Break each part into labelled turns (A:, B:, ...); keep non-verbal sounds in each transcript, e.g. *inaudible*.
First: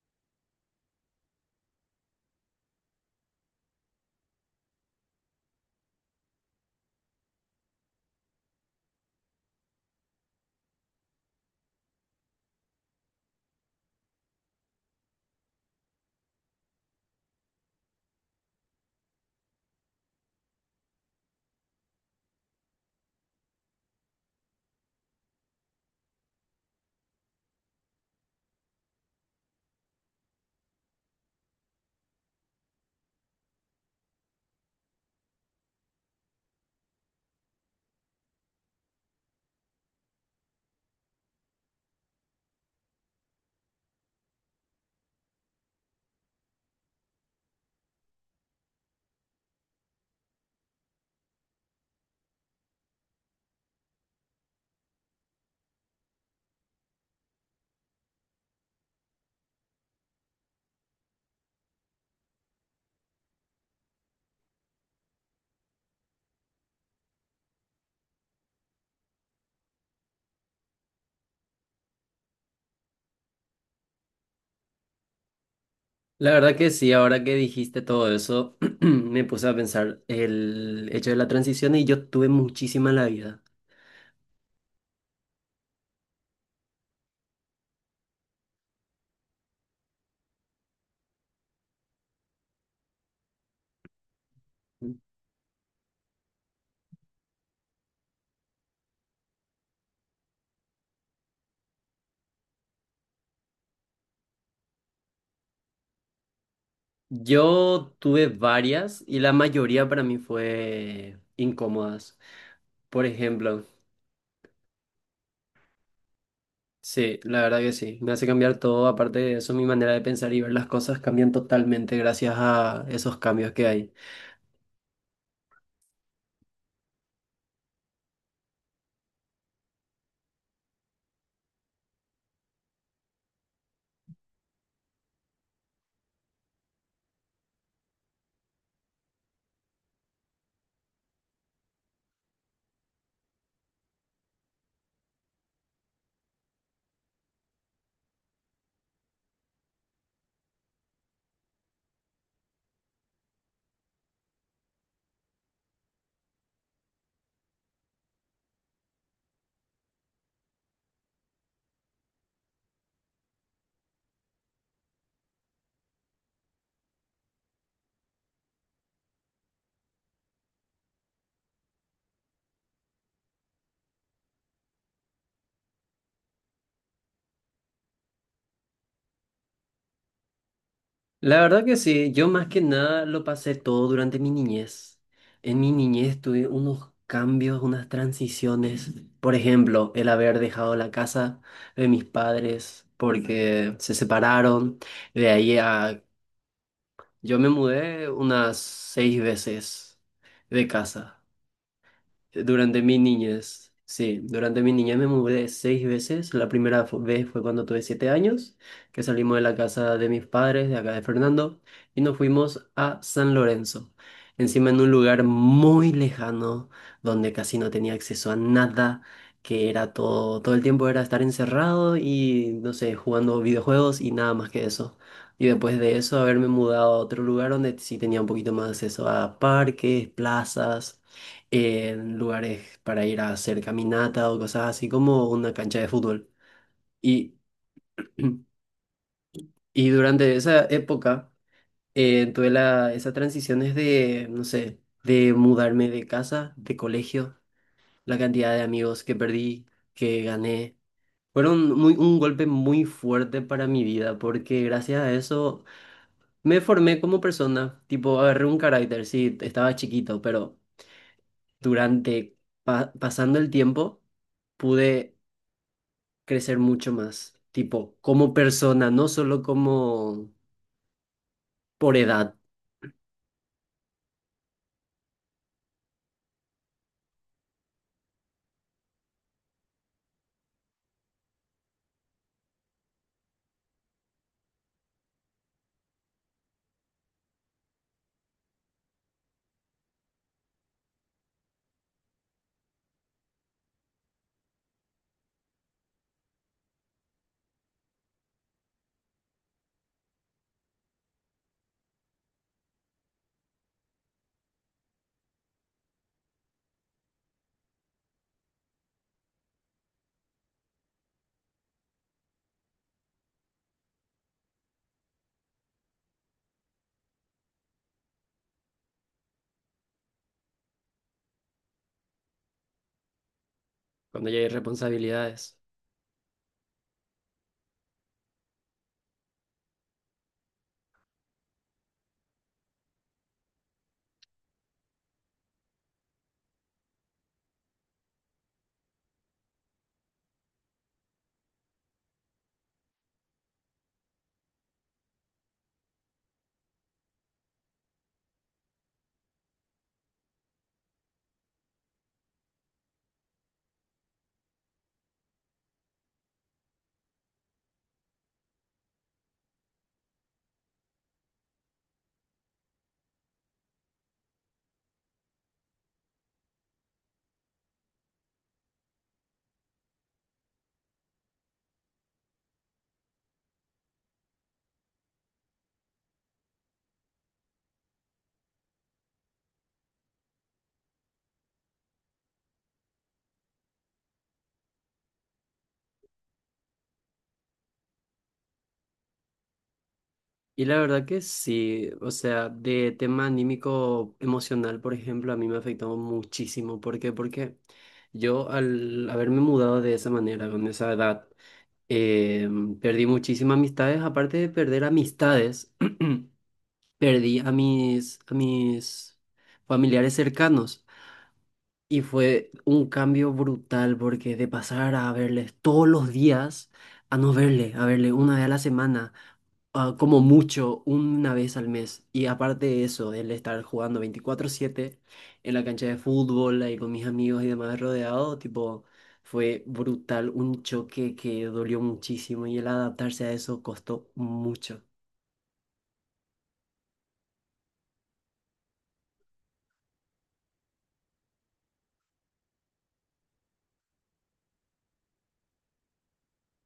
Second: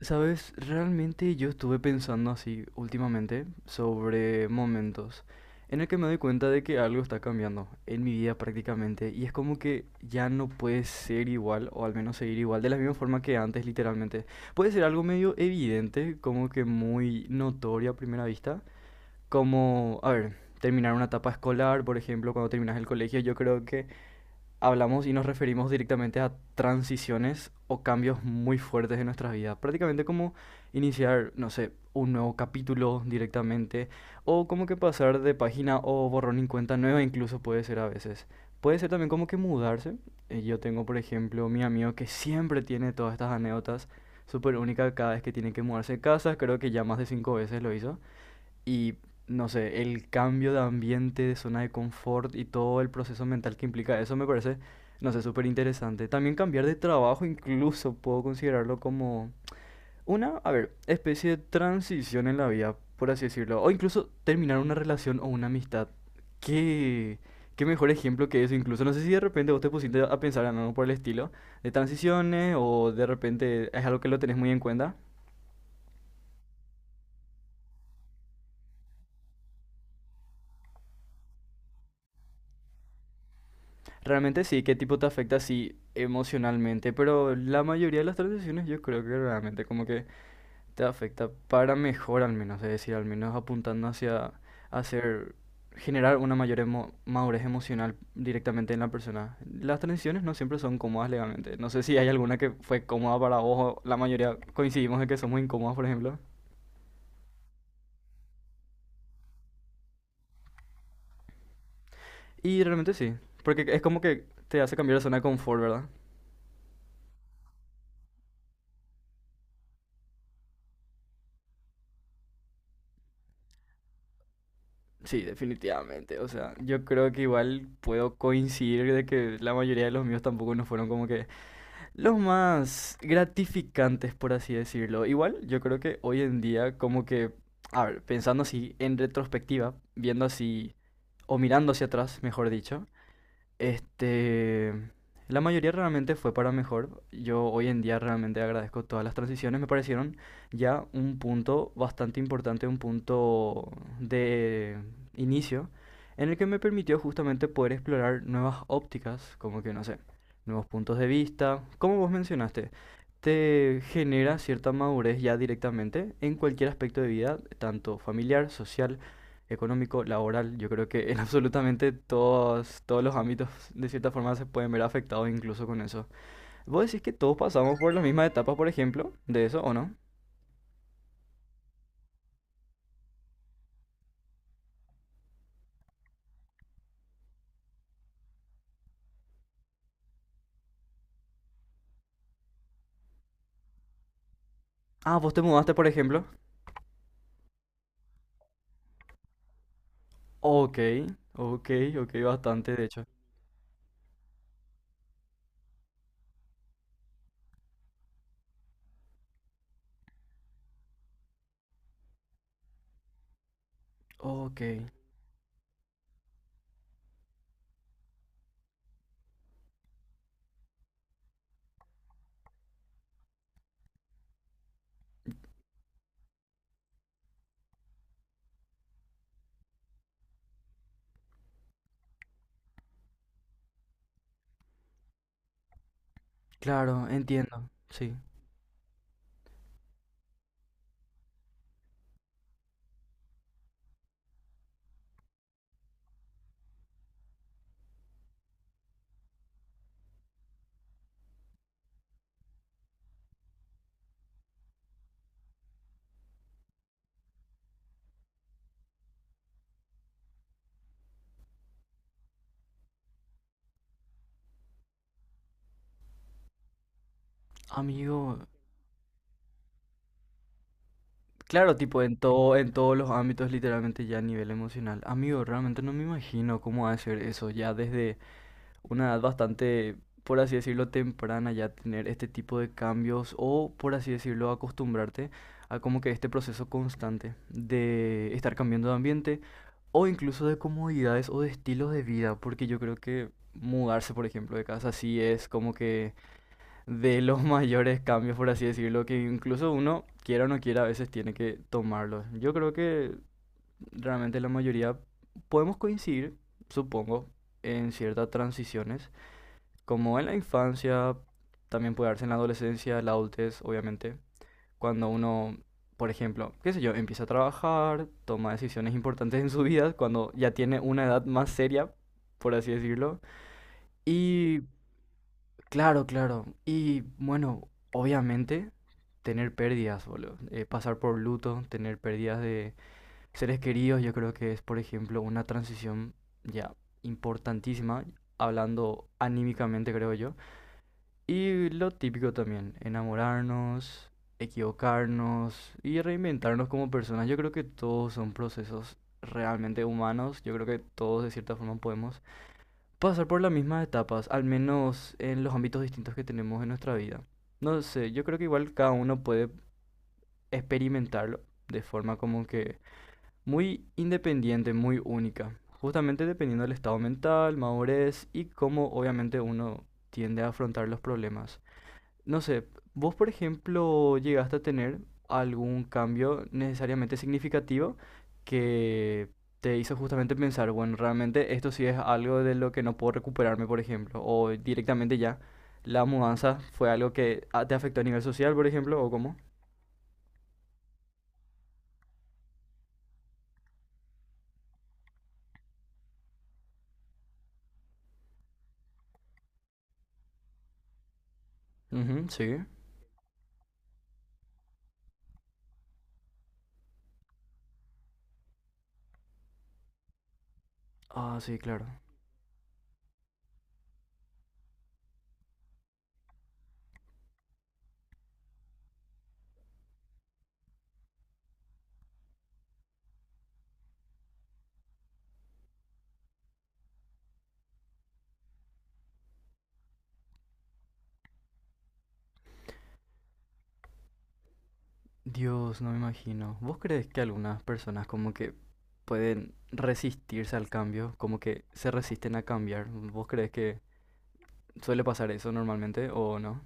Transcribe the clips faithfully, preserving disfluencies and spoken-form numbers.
A: Sabes, realmente yo estuve pensando así últimamente sobre momentos en el que me doy cuenta de que algo está cambiando en mi vida prácticamente y es como que ya no puede ser igual o al menos seguir igual de la misma forma que antes literalmente. Puede ser algo medio evidente, como que muy notorio a primera vista, como, a ver, terminar una etapa escolar, por ejemplo, cuando terminas el colegio, yo creo que hablamos y nos referimos directamente a transiciones o cambios muy fuertes en nuestras vidas. Prácticamente como iniciar, no sé, un nuevo capítulo directamente o como que pasar de página o borrón en cuenta nueva incluso puede ser a veces. Puede ser también como que mudarse. Eh, Yo tengo, por ejemplo, mi amigo que siempre tiene todas estas anécdotas súper únicas cada vez que tiene que mudarse de casa. Creo que ya más de cinco veces lo hizo. Y no sé, el cambio de ambiente, de zona de confort y todo el proceso mental que implica eso me parece, no sé, súper interesante. También cambiar de trabajo incluso puedo considerarlo como una, a ver, especie de transición en la vida, por así decirlo. O incluso terminar una relación o una amistad. Qué, qué mejor ejemplo que eso. Incluso no sé si de repente vos te pusiste a pensar en algo por el estilo de transiciones o de repente es algo que lo tenés muy en cuenta.
B: La verdad que sí, ahora que dijiste todo eso, *clears throat* me puse a pensar el hecho de la transición y yo tuve muchísima en la vida.
A: Realmente sí, qué tipo te afecta así emocionalmente, pero la mayoría de las transiciones yo creo que realmente como que te afecta para mejor al menos, es decir, al menos apuntando hacia hacer, generar una mayor emo- madurez emocional directamente en la persona. Las transiciones no siempre son cómodas legalmente, no sé si hay alguna que fue cómoda para vos, o la mayoría coincidimos en que somos incómodas, por ejemplo.
B: Yo tuve varias y la mayoría para mí fue incómodas.
A: Y realmente
B: Por
A: sí, porque
B: ejemplo,
A: es como que te hace cambiar de zona de confort, ¿verdad?
B: sí, la verdad que sí, me hace cambiar todo. Aparte de eso, mi manera de pensar y ver las cosas cambian totalmente gracias a esos cambios que hay.
A: Sí, definitivamente. O sea, yo creo que igual puedo coincidir de que la mayoría de los míos tampoco no fueron como que los más gratificantes, por así decirlo. Igual, yo creo que hoy en día, como que, a ver, pensando así en retrospectiva, viendo así, o mirando hacia atrás, mejor dicho, este, la mayoría realmente fue para mejor. Yo hoy en día realmente agradezco todas las transiciones. Me parecieron ya un punto bastante importante, un punto de inicio, en el que me permitió justamente poder explorar nuevas ópticas, como que no sé, nuevos puntos de vista. Como vos mencionaste, te genera cierta madurez ya directamente en cualquier aspecto de vida, tanto familiar, social, económico, laboral. Yo creo que en *laughs* absolutamente todos, todos los ámbitos de cierta forma se pueden ver afectados incluso con eso. ¿Vos decís que todos pasamos por la misma etapa, por ejemplo, de eso o no?
B: La verdad que sí, yo más que nada lo pasé todo durante mi niñez. En mi niñez tuve unos cambios, unas transiciones. Por ejemplo, el haber dejado la casa de mis padres porque se separaron.
A: Ah,
B: De
A: vos te
B: ahí
A: mudaste, por
B: a...
A: ejemplo.
B: Yo me mudé unas seis veces de
A: Ok,
B: casa.
A: ok, ok, bastante,
B: Durante
A: de
B: mi
A: hecho.
B: niñez, sí, durante mi niñez me mudé seis veces. La primera fu- vez fue cuando tuve siete años, que salimos de la casa de mis padres, de acá de Fernando, y nos fuimos a San Lorenzo.
A: Ok,
B: Encima en un lugar muy lejano, donde casi no tenía acceso a nada, que era todo, todo el tiempo era estar encerrado y, no sé, jugando videojuegos y nada más que eso. Y después de eso, haberme mudado a otro lugar donde sí tenía un poquito más acceso a parques, plazas en lugares para ir a hacer caminata o cosas así como una cancha de fútbol.
A: claro,
B: Y,
A: entiendo. Sí.
B: *clears throat* y durante esa época eh, tuve la, esas transiciones de, no sé, de mudarme de casa, de colegio, la cantidad de amigos que perdí, que gané. Fueron muy, un golpe muy fuerte para mi vida porque gracias a eso me formé como persona, tipo agarré un carácter, sí, estaba chiquito, pero durante, pa- pasando el tiempo pude crecer mucho más, tipo, como
A: Amigo,
B: persona, no solo como
A: claro,
B: por
A: tipo en
B: edad,
A: todo, en todos los ámbitos, literalmente ya a nivel emocional. Amigo, realmente no me imagino cómo hacer eso, ya desde una edad bastante, por así decirlo, temprana, ya tener este tipo de cambios o, por así decirlo, acostumbrarte a como que este proceso constante de estar cambiando de ambiente o incluso de comodidades o de estilos de vida, porque yo creo que mudarse, por ejemplo, de casa sí es como que de los *laughs* mayores cambios, por así decirlo, que incluso uno, quiera o no quiera, a veces tiene que tomarlos. Yo creo que realmente la mayoría podemos coincidir, supongo, en ciertas transiciones, como en la infancia, también puede darse en la adolescencia, la adultez, obviamente, cuando uno, por ejemplo, qué sé yo, empieza a trabajar, toma decisiones importantes en su vida, cuando ya tiene una edad más seria, por así decirlo,
B: cuando ya hay
A: y
B: responsabilidades.
A: claro, claro. Y bueno, obviamente tener pérdidas, boludo. Eh, pasar por luto, tener pérdidas de seres queridos, yo creo que es, por ejemplo, una transición ya importantísima, hablando anímicamente, creo yo. Y lo típico también, enamorarnos, equivocarnos y reinventarnos como personas. Yo creo que todos son procesos realmente humanos. Yo creo que todos de cierta forma podemos pasar por las mismas etapas, al menos en los ámbitos distintos que tenemos en nuestra vida. No sé, yo creo que igual cada uno puede experimentarlo de forma como que muy independiente, muy única, justamente dependiendo del estado mental, madurez y cómo obviamente uno tiende a afrontar los problemas. No sé, vos por ejemplo llegaste a tener algún cambio necesariamente significativo que te hizo justamente pensar, bueno, realmente esto sí es algo de lo que no puedo recuperarme, por ejemplo, o directamente ya la mudanza fue algo que ah, te afectó a nivel social, por ejemplo, ¿o cómo?
B: Y la verdad que sí, o sea, de tema anímico emocional, por ejemplo, a mí me afectó muchísimo. ¿Por qué? Porque yo al haberme mudado de esa manera, con esa edad,
A: Ujú,
B: eh,
A: sí.
B: perdí muchísimas amistades. Aparte de perder amistades, *clears throat* perdí a mis, a mis familiares cercanos.
A: Ah, sí, claro.
B: Y fue un cambio brutal porque de pasar a verles todos los días a no verle, a verle una vez a la semana, ah, como mucho, una vez al mes. Y aparte de eso, el estar jugando veinticuatro siete en la cancha de fútbol, ahí con mis amigos y demás rodeado, tipo, fue brutal, un choque que dolió muchísimo y el adaptarse a eso costó mucho.
A: Dios, no me imagino. ¿Vos crees que algunas personas como que pueden resistirse al cambio, como que se resisten a cambiar? ¿Vos crees que suele pasar eso normalmente, o no?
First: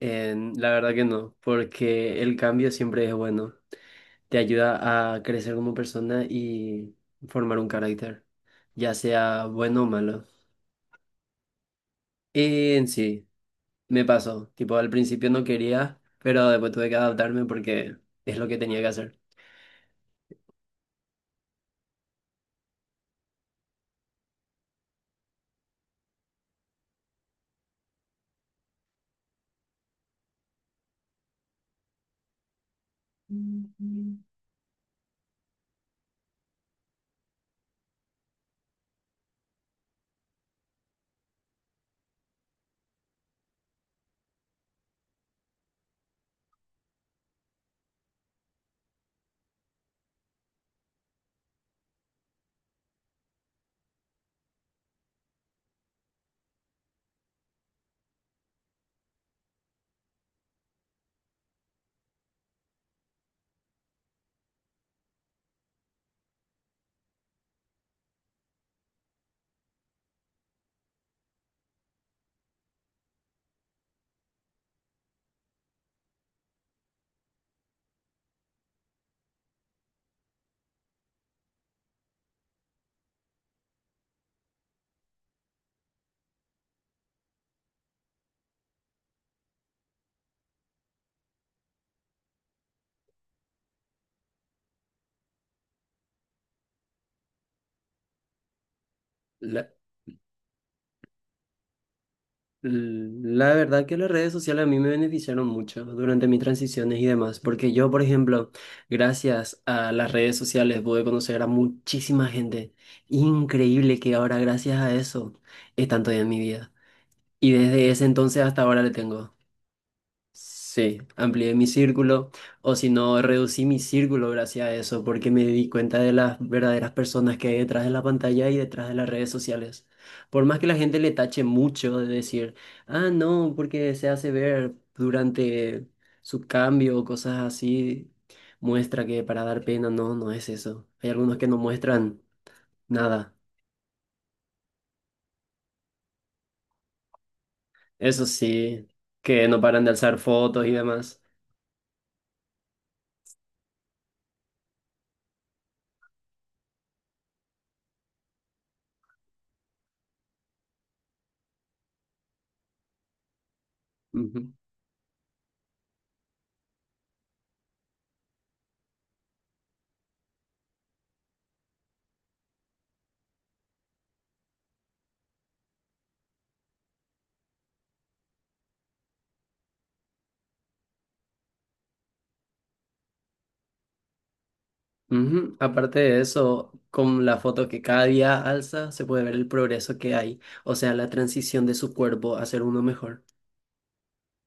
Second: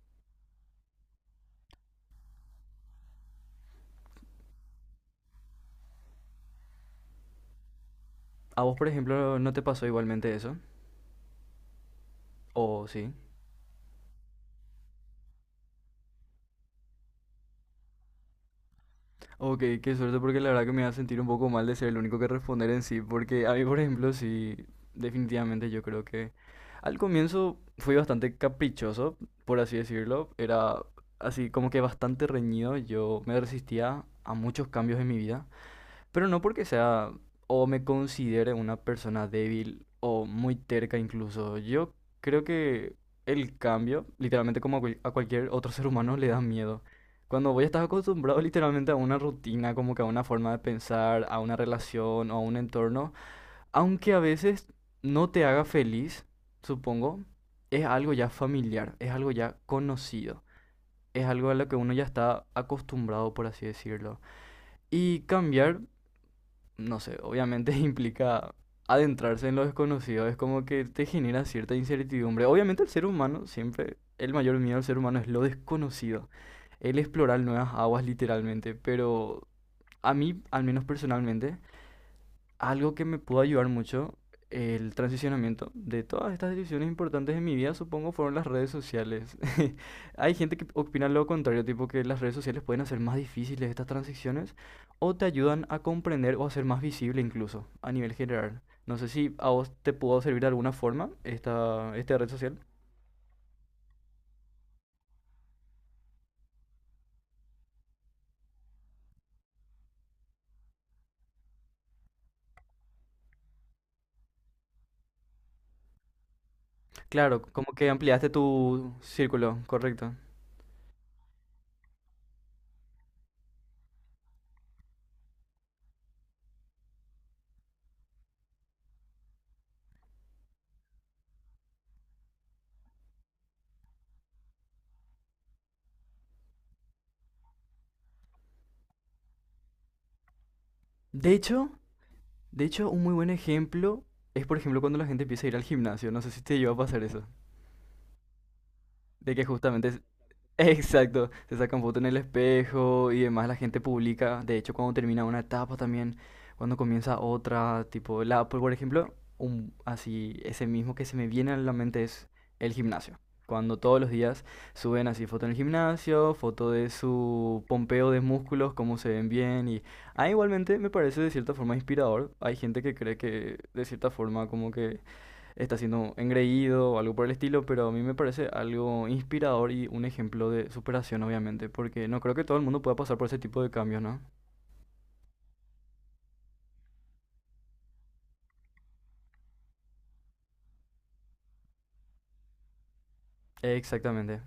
B: En- la verdad que no, porque el cambio siempre es bueno. Te ayuda a crecer como persona y formar un carácter,
A: ¿A vos, por
B: ya
A: ejemplo,
B: sea
A: no te
B: bueno
A: pasó
B: o malo.
A: igualmente eso?
B: Y
A: ¿O
B: en
A: sí?
B: sí, me pasó, tipo al principio no quería, pero después tuve que adaptarme porque es lo que tenía que hacer.
A: Ok, qué suerte porque la verdad que me va a sentir un poco mal de ser el único que responder en sí, porque a mí, por ejemplo, sí, definitivamente yo creo que al comienzo fui bastante caprichoso, por así decirlo, era así como que bastante reñido, yo me resistía a muchos cambios en mi vida, pero no porque sea o me considere una persona débil o muy terca incluso. Yo creo que el cambio, literalmente como a cual- a cualquier otro ser humano, le da miedo. Cuando voy a estar acostumbrado literalmente a una rutina, como que a una forma de pensar, a una relación o a un entorno, aunque a veces no te haga feliz, supongo, es algo ya familiar, es algo ya conocido, es algo a lo que uno ya está acostumbrado, por así decirlo. Y cambiar no sé, obviamente *laughs* implica adentrarse en lo desconocido, es como que te genera cierta incertidumbre. Obviamente el ser humano, siempre, el mayor miedo del ser humano es lo desconocido, el explorar nuevas aguas literalmente, pero a mí, al menos personalmente, algo que me pudo ayudar mucho, el transicionamiento de todas estas decisiones importantes de mi vida, supongo, fueron las redes sociales. *laughs* Hay gente que opina lo contrario, tipo que las redes sociales pueden hacer más difíciles estas transiciones o te ayudan a comprender o a ser más visible incluso a nivel general. No sé si a vos te pudo servir de alguna forma esta, esta red social.
B: Mm, la verdad que las redes sociales a mí me beneficiaron mucho durante mis transiciones y demás, porque yo, por ejemplo, gracias a las redes sociales pude conocer a muchísima gente increíble que ahora gracias a eso están todavía en mi vida.
A: Claro,
B: Y
A: como que
B: desde ese
A: ampliaste
B: entonces hasta ahora le
A: tu
B: tengo.
A: círculo, correcto.
B: Sí, amplié mi círculo, o si no, reducí mi círculo gracias a eso, porque me di cuenta de las verdaderas personas que hay detrás de la pantalla y detrás de las redes sociales. Por más que la gente le tache mucho de decir, ah, no, porque se hace ver durante su cambio o cosas así, muestra que para dar pena, no, no es eso. Hay
A: De
B: algunos que no
A: hecho,
B: muestran
A: de hecho, un muy buen
B: nada.
A: ejemplo es, por ejemplo, cuando la gente empieza a ir al gimnasio. No sé si te lleva a pasar eso.
B: Eso sí,
A: De que
B: que no paran
A: justamente,
B: de
A: es-
B: alzar
A: *laughs*
B: fotos y demás.
A: exacto, se sacan fotos en el espejo y demás, la gente publica, de hecho, cuando termina una etapa también, cuando comienza otra, tipo, la, por por ejemplo, un, así, ese mismo que se me viene a la mente es el gimnasio. Cuando todos los días suben así foto en el gimnasio, foto de su pompeo de músculos, cómo se ven bien y... Ah, igualmente me parece de cierta forma inspirador. Hay gente que cree que de cierta forma como que está siendo engreído o algo por el estilo, pero a mí me parece algo inspirador y un ejemplo de superación, obviamente, porque no creo que todo el mundo pueda pasar por ese tipo de cambios, ¿no?
B: Ujú, aparte de eso, con la foto que cada día alza, se puede ver el progreso que hay, o sea, la transición de su cuerpo a ser uno mejor.
A: Exactamente.